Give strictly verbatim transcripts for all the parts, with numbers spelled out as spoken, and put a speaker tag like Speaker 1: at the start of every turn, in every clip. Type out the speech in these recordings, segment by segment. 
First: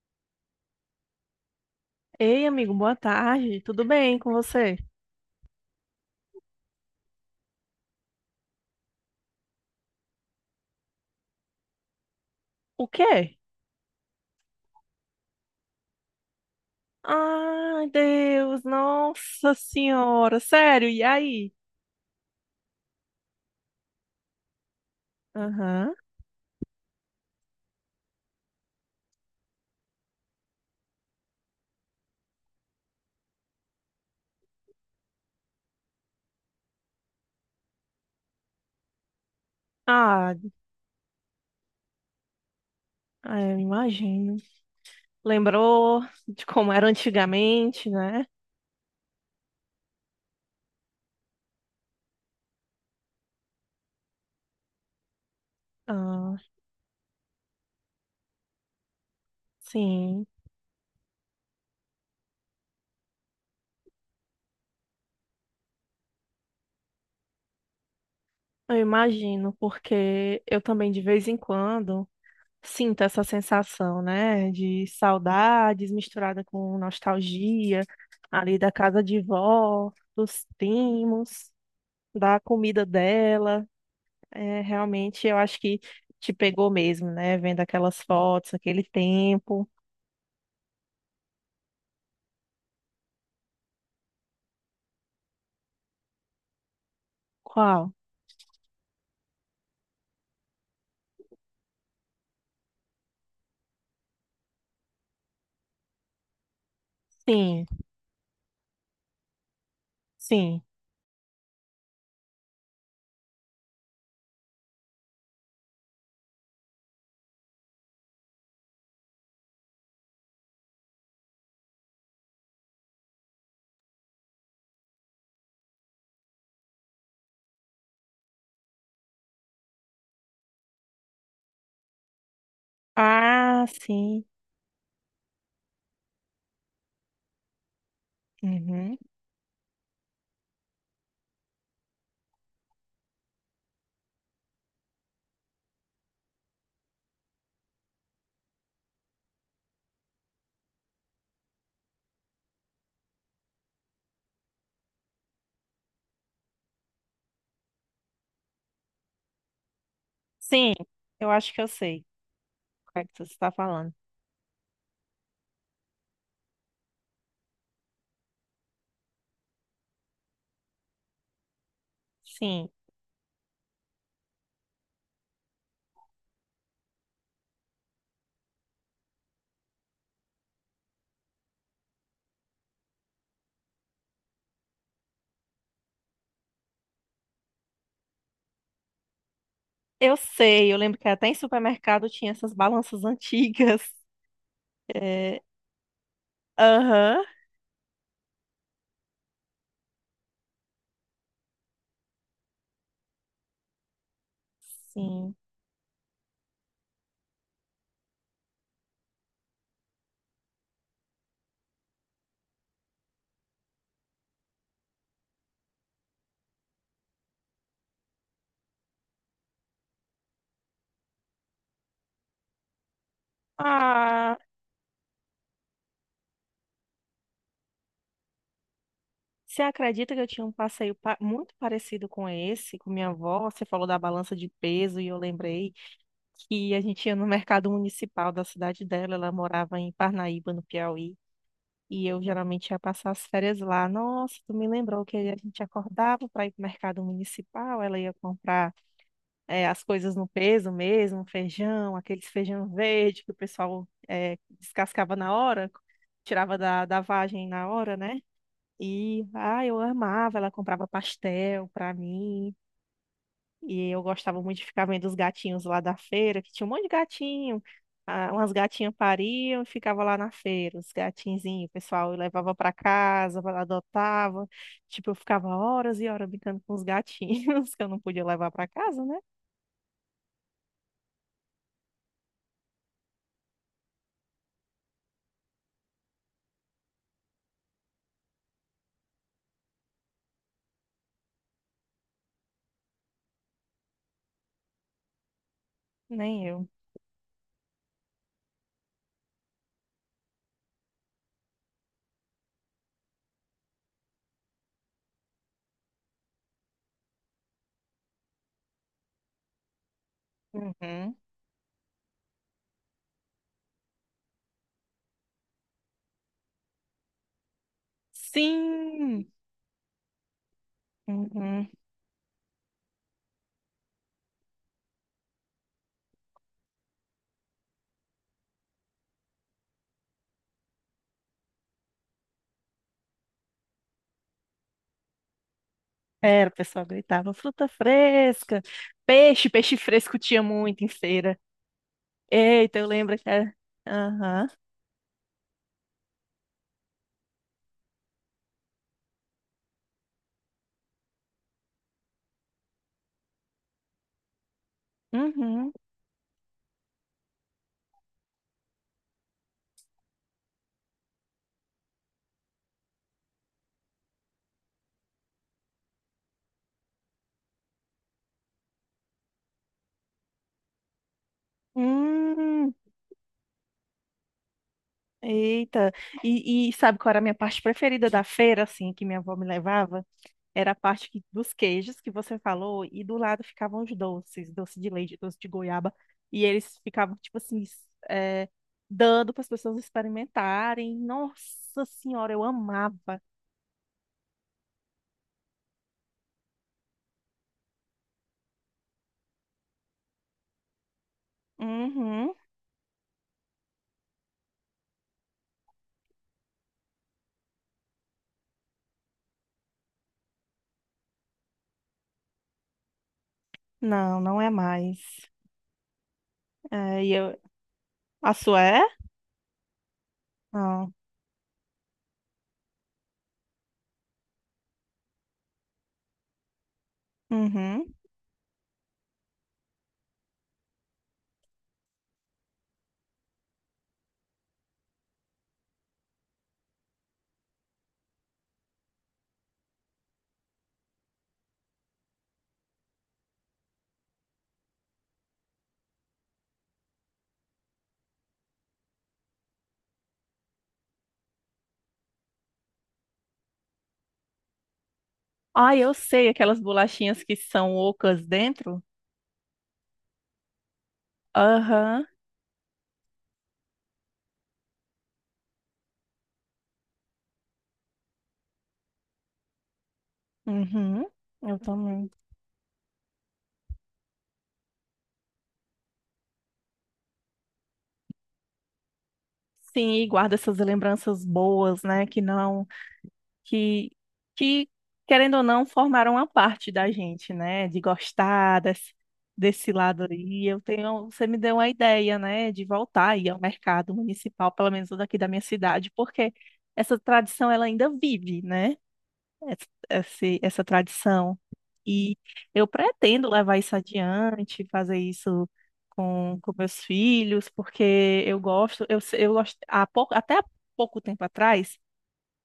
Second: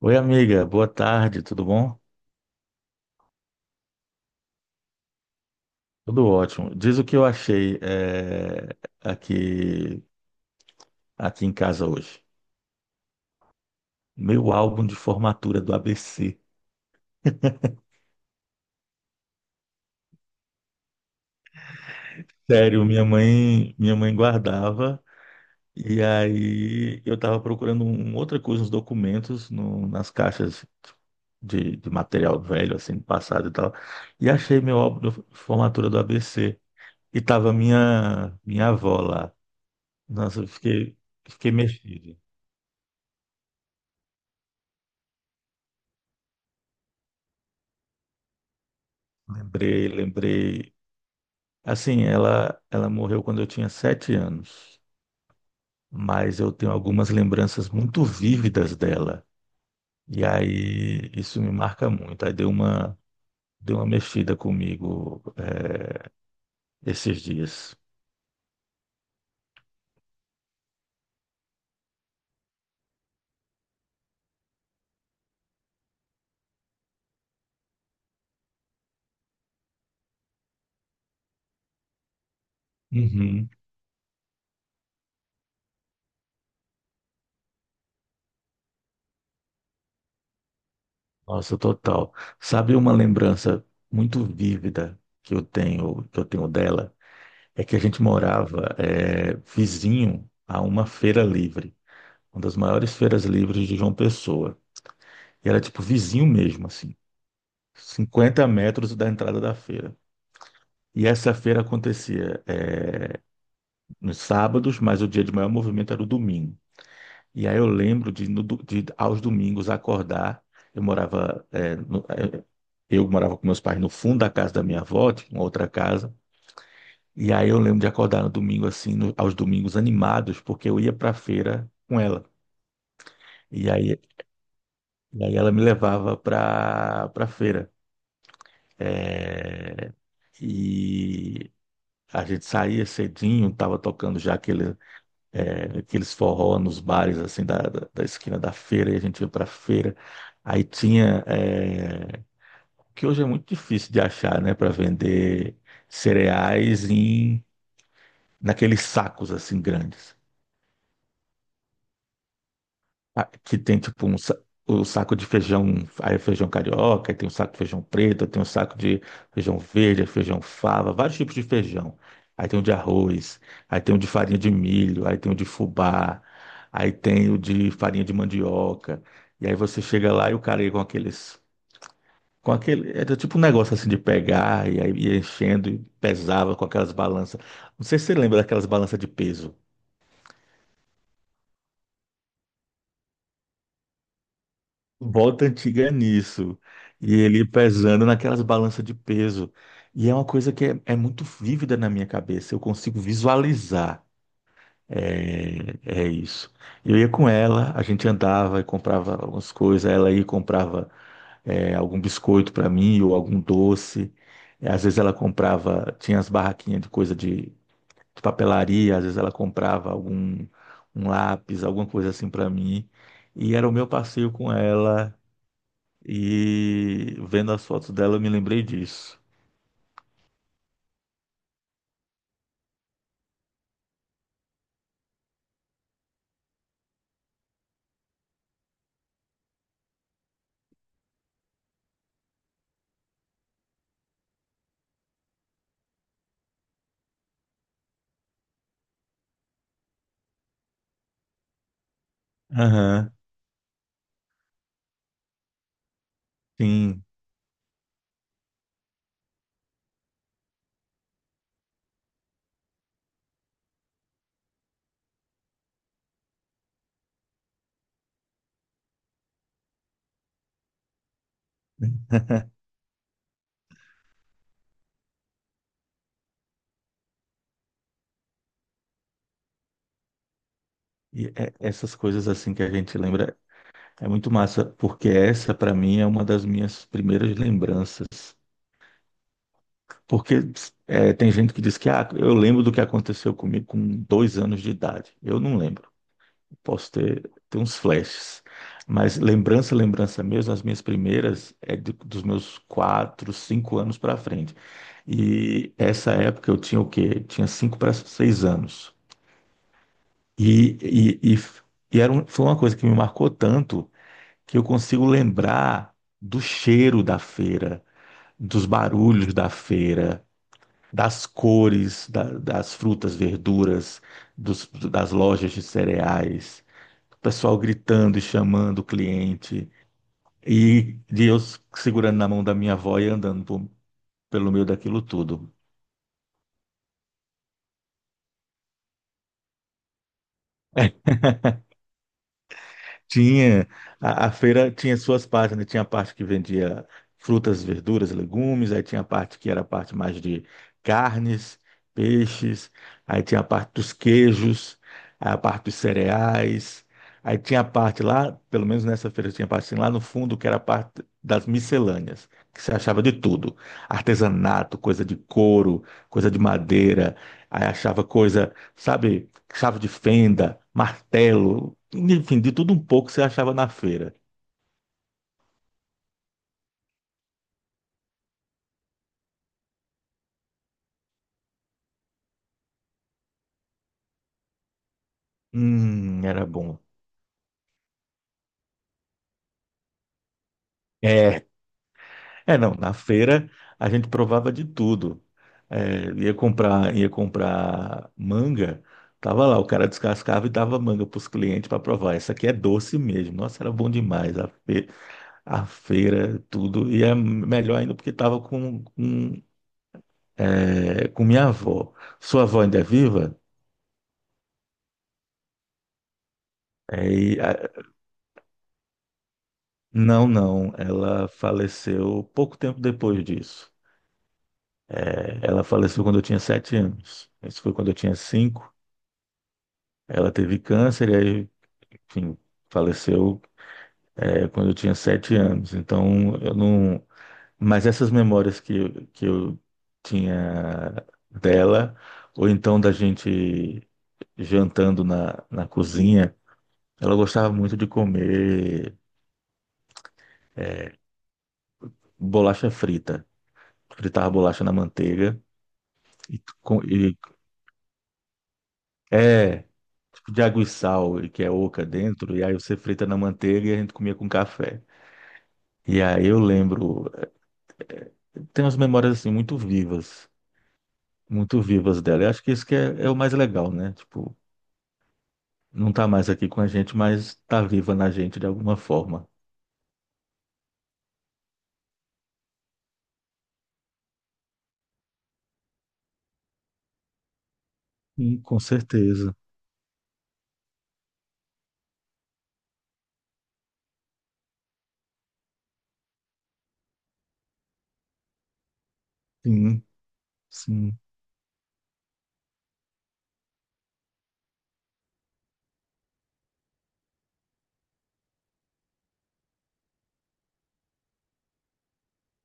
Speaker 1: Oi, amiga, boa tarde, tudo bom?
Speaker 2: Ei, amigo, boa tarde. Tudo bem com você?
Speaker 1: Tudo ótimo. Diz o que eu achei eh, aqui, aqui em casa hoje.
Speaker 2: O quê?
Speaker 1: Meu álbum de formatura do A B C.
Speaker 2: Ai, Deus, nossa senhora, sério, e aí?
Speaker 1: Sério, minha mãe, minha mãe guardava.
Speaker 2: Aham.
Speaker 1: E aí eu estava procurando um, outra coisa nos documentos, no- nas caixas de, de material velho, assim, do passado e tal. E achei meu álbum de formatura do A B C. E tava minha, minha avó lá.
Speaker 2: Ah,
Speaker 1: Nossa, eu fiquei, fiquei mexido.
Speaker 2: ah, eu imagino. Lembrou de como era antigamente, né?
Speaker 1: Lembrei, lembrei. Assim, ela, ela morreu quando eu tinha sete anos,
Speaker 2: Ah,
Speaker 1: mas eu tenho algumas lembranças muito vívidas dela. E
Speaker 2: sim,
Speaker 1: aí isso me marca muito. Aí deu uma, deu uma mexida comigo, eh, esses dias.
Speaker 2: eu imagino, porque eu também de vez em quando sinto essa sensação, né? De saudades misturada com nostalgia ali da casa de vó, dos primos, da comida
Speaker 1: Uhum.
Speaker 2: dela. É, realmente, eu acho que te pegou mesmo, né? Vendo aquelas fotos, aquele tempo.
Speaker 1: Nossa, total. Sabe uma lembrança muito vívida que eu tenho, que eu tenho dela? É que a
Speaker 2: Qual?
Speaker 1: gente morava, eh, vizinho a uma feira livre, uma das maiores feiras livres de João Pessoa. E era tipo vizinho mesmo, assim,
Speaker 2: Sim,
Speaker 1: cinquenta metros da entrada da feira.
Speaker 2: sim.
Speaker 1: E essa feira acontecia é, nos sábados, mas o dia de maior movimento era o domingo. E aí eu lembro de, no do- de aos domingos acordar. Eu morava, é, no- é, eu morava com meus pais no fundo da casa da minha avó, tinha uma outra casa. E aí eu lembro de acordar no domingo assim, no- aos domingos animados, porque eu ia para a feira com ela.
Speaker 2: Ah,
Speaker 1: E aí,
Speaker 2: sim.
Speaker 1: e aí ela me levava para para a feira.
Speaker 2: Uhum.
Speaker 1: É, e a gente saía cedinho, tava tocando já aquele, é, aqueles forró nos bares assim da, da, da esquina da feira, e a gente ia pra feira. Aí tinha, é, que hoje é muito difícil de achar, né, para vender cereais em naqueles sacos assim grandes.
Speaker 2: Sim, eu acho que eu sei o que é que
Speaker 1: Ah,
Speaker 2: você está
Speaker 1: que tem
Speaker 2: falando.
Speaker 1: tipo um, sa- o saco de feijão, aí é feijão carioca, aí tem um saco de feijão preto, aí tem um saco de feijão verde, feijão fava, vários tipos de feijão. Aí tem o
Speaker 2: Sim,
Speaker 1: de arroz, aí tem o de farinha de milho, aí tem o de fubá, aí tem o de farinha de mandioca. E aí você chega lá e o cara aí com aqueles, com aquele, era tipo um negócio assim de pegar e aí ia enchendo e pesava com aquelas balanças. Não sei se você lembra daquelas balanças de peso.
Speaker 2: eu sei. Eu lembro que até em supermercado tinha essas balanças antigas. É.
Speaker 1: Volta antiga é nisso. E
Speaker 2: Aham.
Speaker 1: ele pesando naquelas balanças de peso. E é uma coisa que é, é muito vívida na minha cabeça. Eu consigo visualizar.
Speaker 2: Sim.
Speaker 1: É, é isso. Eu ia com ela, a gente andava e comprava algumas coisas. Ela ia e comprava é, algum biscoito para mim ou algum doce. É, às vezes ela comprava, tinha as barraquinhas de coisa de, de papelaria. Às vezes ela comprava algum um lápis, alguma coisa assim para mim. E era o meu passeio
Speaker 2: Ah,
Speaker 1: com ela. E vendo as fotos dela, eu me lembrei disso.
Speaker 2: você acredita que eu tinha um passeio pa- muito parecido com esse, com minha avó? Você falou da balança de peso e eu lembrei que a gente ia no mercado municipal da cidade dela. Ela morava em Parnaíba, no Piauí, e eu geralmente ia passar as férias lá. Nossa, tu me lembrou que a gente acordava para ir para o mercado municipal. Ela ia comprar eh, as coisas no peso mesmo, feijão, aqueles feijão
Speaker 1: Aham,
Speaker 2: verde que o pessoal eh, descascava na hora, tirava da, da
Speaker 1: sim.
Speaker 2: vagem na hora, né? E, ah, eu amava, ela comprava pastel para mim. E eu gostava muito de ficar vendo os gatinhos lá da feira, que tinha um monte de gatinho. Ah, umas gatinhas pariam e ficava lá na feira, os gatinzinhos, o pessoal levava para casa, adotava. Tipo, eu ficava horas e horas brincando com os gatinhos, que eu não podia levar para casa, né?
Speaker 1: E é- essas coisas assim que a gente lembra é muito massa, porque essa para mim é uma das minhas primeiras lembranças. Porque é, tem gente que diz que ah, eu lembro do que aconteceu comigo com dois anos de idade. Eu não lembro.
Speaker 2: Nem eu.
Speaker 1: Posso ter, ter uns flashes. Mas lembrança, lembrança mesmo, as minhas primeiras é de- dos meus quatro, cinco anos para frente. E essa época eu tinha o quê? Tinha cinco para seis anos. E,
Speaker 2: Uhum.
Speaker 1: e, e, f- e era um- foi uma coisa que me marcou tanto que eu consigo lembrar do cheiro da feira, dos
Speaker 2: Sim!
Speaker 1: barulhos da feira, das
Speaker 2: Uhum.
Speaker 1: cores da- das frutas, verduras, dos- das lojas de cereais, o pessoal gritando e chamando o cliente, e, e eu segurando na mão da minha avó e andando por- pelo meio daquilo tudo.
Speaker 2: Era, o pessoal gritava, fruta fresca, peixe, peixe fresco tinha muito em feira. Eita, eu lembro que era.
Speaker 1: Tinha, a, a
Speaker 2: Aham.
Speaker 1: feira tinha suas partes, né? Tinha a parte que vendia frutas, verduras, legumes, aí tinha a parte que era a parte mais de carnes, peixes, aí tinha a parte dos queijos, aí a parte
Speaker 2: Uhum.
Speaker 1: dos cereais, aí tinha a parte lá, pelo menos nessa feira tinha a parte assim, lá no fundo, que era a parte das miscelâneas, que se achava de tudo, artesanato, coisa de couro, coisa de madeira, aí achava coisa, sabe? Chave de fenda, martelo, enfim, de
Speaker 2: Hum.
Speaker 1: tudo um pouco você achava na feira.
Speaker 2: Eita, e, e sabe qual era a minha parte preferida da feira, assim, que minha avó me levava? Era a parte que- dos queijos que você falou, e do lado ficavam os doces, doce de leite, doce de goiaba,
Speaker 1: Hum,
Speaker 2: e
Speaker 1: era bom.
Speaker 2: eles ficavam, tipo assim, s- é, dando para as pessoas experimentarem.
Speaker 1: É,
Speaker 2: Nossa Senhora, eu
Speaker 1: é não, na
Speaker 2: amava.
Speaker 1: feira a gente provava de tudo. É, ia comprar, ia comprar manga, tava lá, o cara descascava e dava manga para os clientes para provar. Essa
Speaker 2: Uhum.
Speaker 1: aqui é doce mesmo. Nossa, era bom demais. A, fe- a feira, tudo. E é melhor ainda porque tava com, com, é, com minha avó. Sua avó ainda é viva?
Speaker 2: Não, não é mais. É, e eu...
Speaker 1: É,
Speaker 2: A sua é?
Speaker 1: não, não.
Speaker 2: Não.
Speaker 1: Ela faleceu pouco tempo depois disso. É, ela faleceu quando eu tinha sete anos. Isso foi quando
Speaker 2: Uhum.
Speaker 1: eu tinha cinco. Ela teve câncer e aí, enfim, faleceu, é, quando eu tinha sete anos. Então, eu não. Mas essas memórias que, que eu tinha dela, ou então da gente jantando na, na cozinha, ela gostava muito de comer bolacha frita. Fritava bolacha na manteiga.
Speaker 2: Ah, eu sei,
Speaker 1: E,
Speaker 2: aquelas
Speaker 1: com- e
Speaker 2: bolachinhas que são ocas dentro.
Speaker 1: É, tipo de água e sal, e que é oca
Speaker 2: Aham.
Speaker 1: dentro, e aí você frita na manteiga e a gente comia com café. E aí eu lembro, tem umas memórias assim muito vivas,
Speaker 2: Uhum. Eu
Speaker 1: muito vivas
Speaker 2: também.
Speaker 1: dela. Eu acho que isso que é, é o mais legal, né? Tipo, não tá mais aqui com a gente, mas tá viva na gente de alguma forma.
Speaker 2: Sim, e guarda essas lembranças boas, né? Que não, que, que querendo ou não, formaram uma parte da gente, né? De
Speaker 1: Sim,
Speaker 2: gostar
Speaker 1: com
Speaker 2: desse,
Speaker 1: certeza.
Speaker 2: desse lado aí. Eu tenho, você me deu uma ideia, né? De voltar aí ao mercado municipal, pelo menos o daqui da minha cidade, porque essa tradição ela ainda vive, né? essa,
Speaker 1: Sim,
Speaker 2: esse- essa
Speaker 1: sim.
Speaker 2: tradição. E eu pretendo levar isso adiante, fazer isso com, com meus filhos, porque eu gosto, eu, se- eu gosto, há pouco, até há pouco tempo atrás,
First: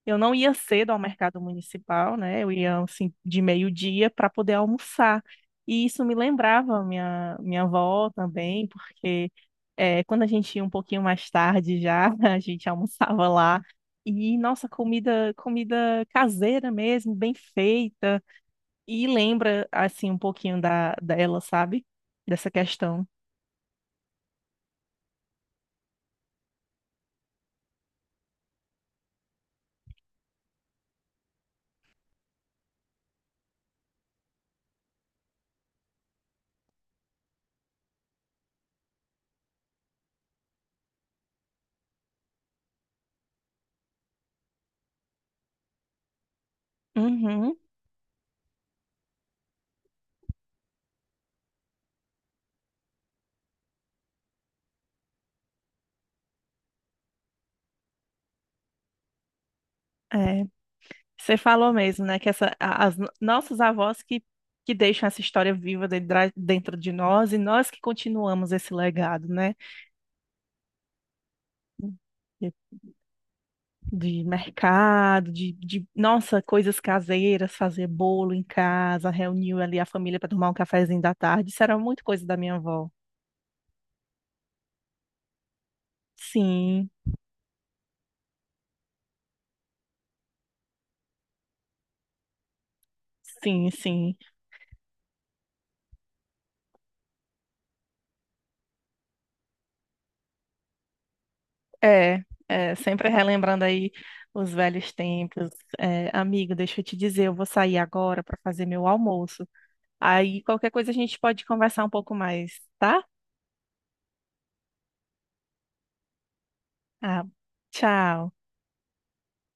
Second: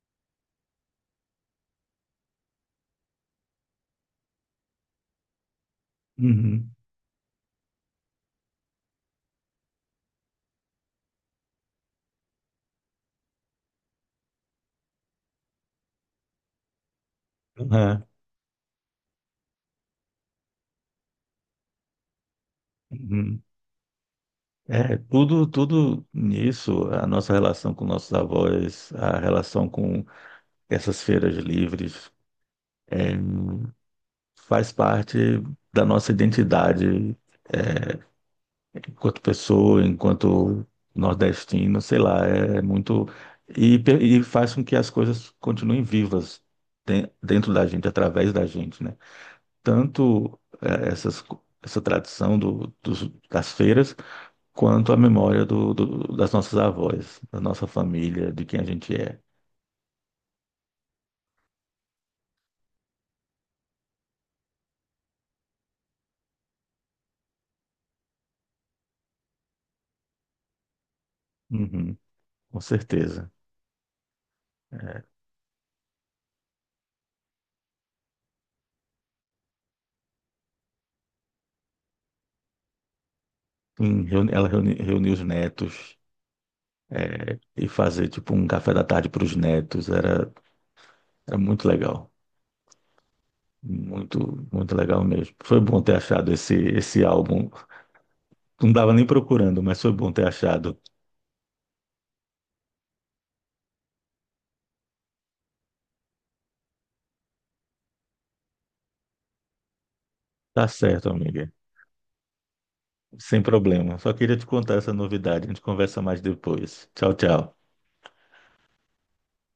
Speaker 2: eu não ia cedo ao mercado municipal, né? Eu ia assim de meio-dia para poder almoçar. E isso me
Speaker 1: Uhum.
Speaker 2: lembrava a minha minha avó também, porque é, quando a gente ia um pouquinho mais tarde já, a gente almoçava lá. E nossa, comida comida caseira mesmo, bem
Speaker 1: É,
Speaker 2: feita. E lembra assim um pouquinho da dela, sabe? Dessa questão.
Speaker 1: uhum. É, tudo, tudo nisso, a nossa relação com nossos avós, a relação com essas feiras livres. É, faz parte da nossa identidade enquanto pessoa, enquanto nordestino, sei lá, é muito. E, pe- e faz com que as coisas continuem vivas de- dentro
Speaker 2: Uhum,
Speaker 1: da gente, através da gente, né? Tanto eh, essas, co- essa tradição do, dos- das feiras, quanto a memória do, do- das nossas avós, da nossa família, de quem a gente é.
Speaker 2: é. Você falou mesmo, né, que essa, a- as no- nossas avós que, que deixam essa história viva de dra- dentro de nós, e nós que continuamos esse legado, né?
Speaker 1: Uhum,
Speaker 2: De,
Speaker 1: com certeza.
Speaker 2: de
Speaker 1: É,
Speaker 2: mercado, de, de, nossa, coisas caseiras, fazer bolo em casa, reunir ali a família para tomar um cafezinho da tarde, isso era muito coisa da minha avó.
Speaker 1: sim, reuni- ela reuni- reuniu os netos.
Speaker 2: Sim,
Speaker 1: É, e fazer tipo um café da tarde para os netos era, era muito legal.
Speaker 2: sim, sim.
Speaker 1: Muito, muito legal mesmo. Foi bom ter achado esse, esse álbum. Não dava nem procurando, mas foi bom ter achado.
Speaker 2: É, é, sempre relembrando aí os velhos tempos. É, amigo, deixa eu te dizer, eu vou sair agora para fazer meu almoço. Aí
Speaker 1: Tá
Speaker 2: qualquer coisa a
Speaker 1: certo,
Speaker 2: gente pode
Speaker 1: amiga.
Speaker 2: conversar um pouco mais, tá?
Speaker 1: Sem problema. Só queria te contar essa novidade. A gente conversa mais depois. Tchau,
Speaker 2: Ah,
Speaker 1: tchau.
Speaker 2: tchau.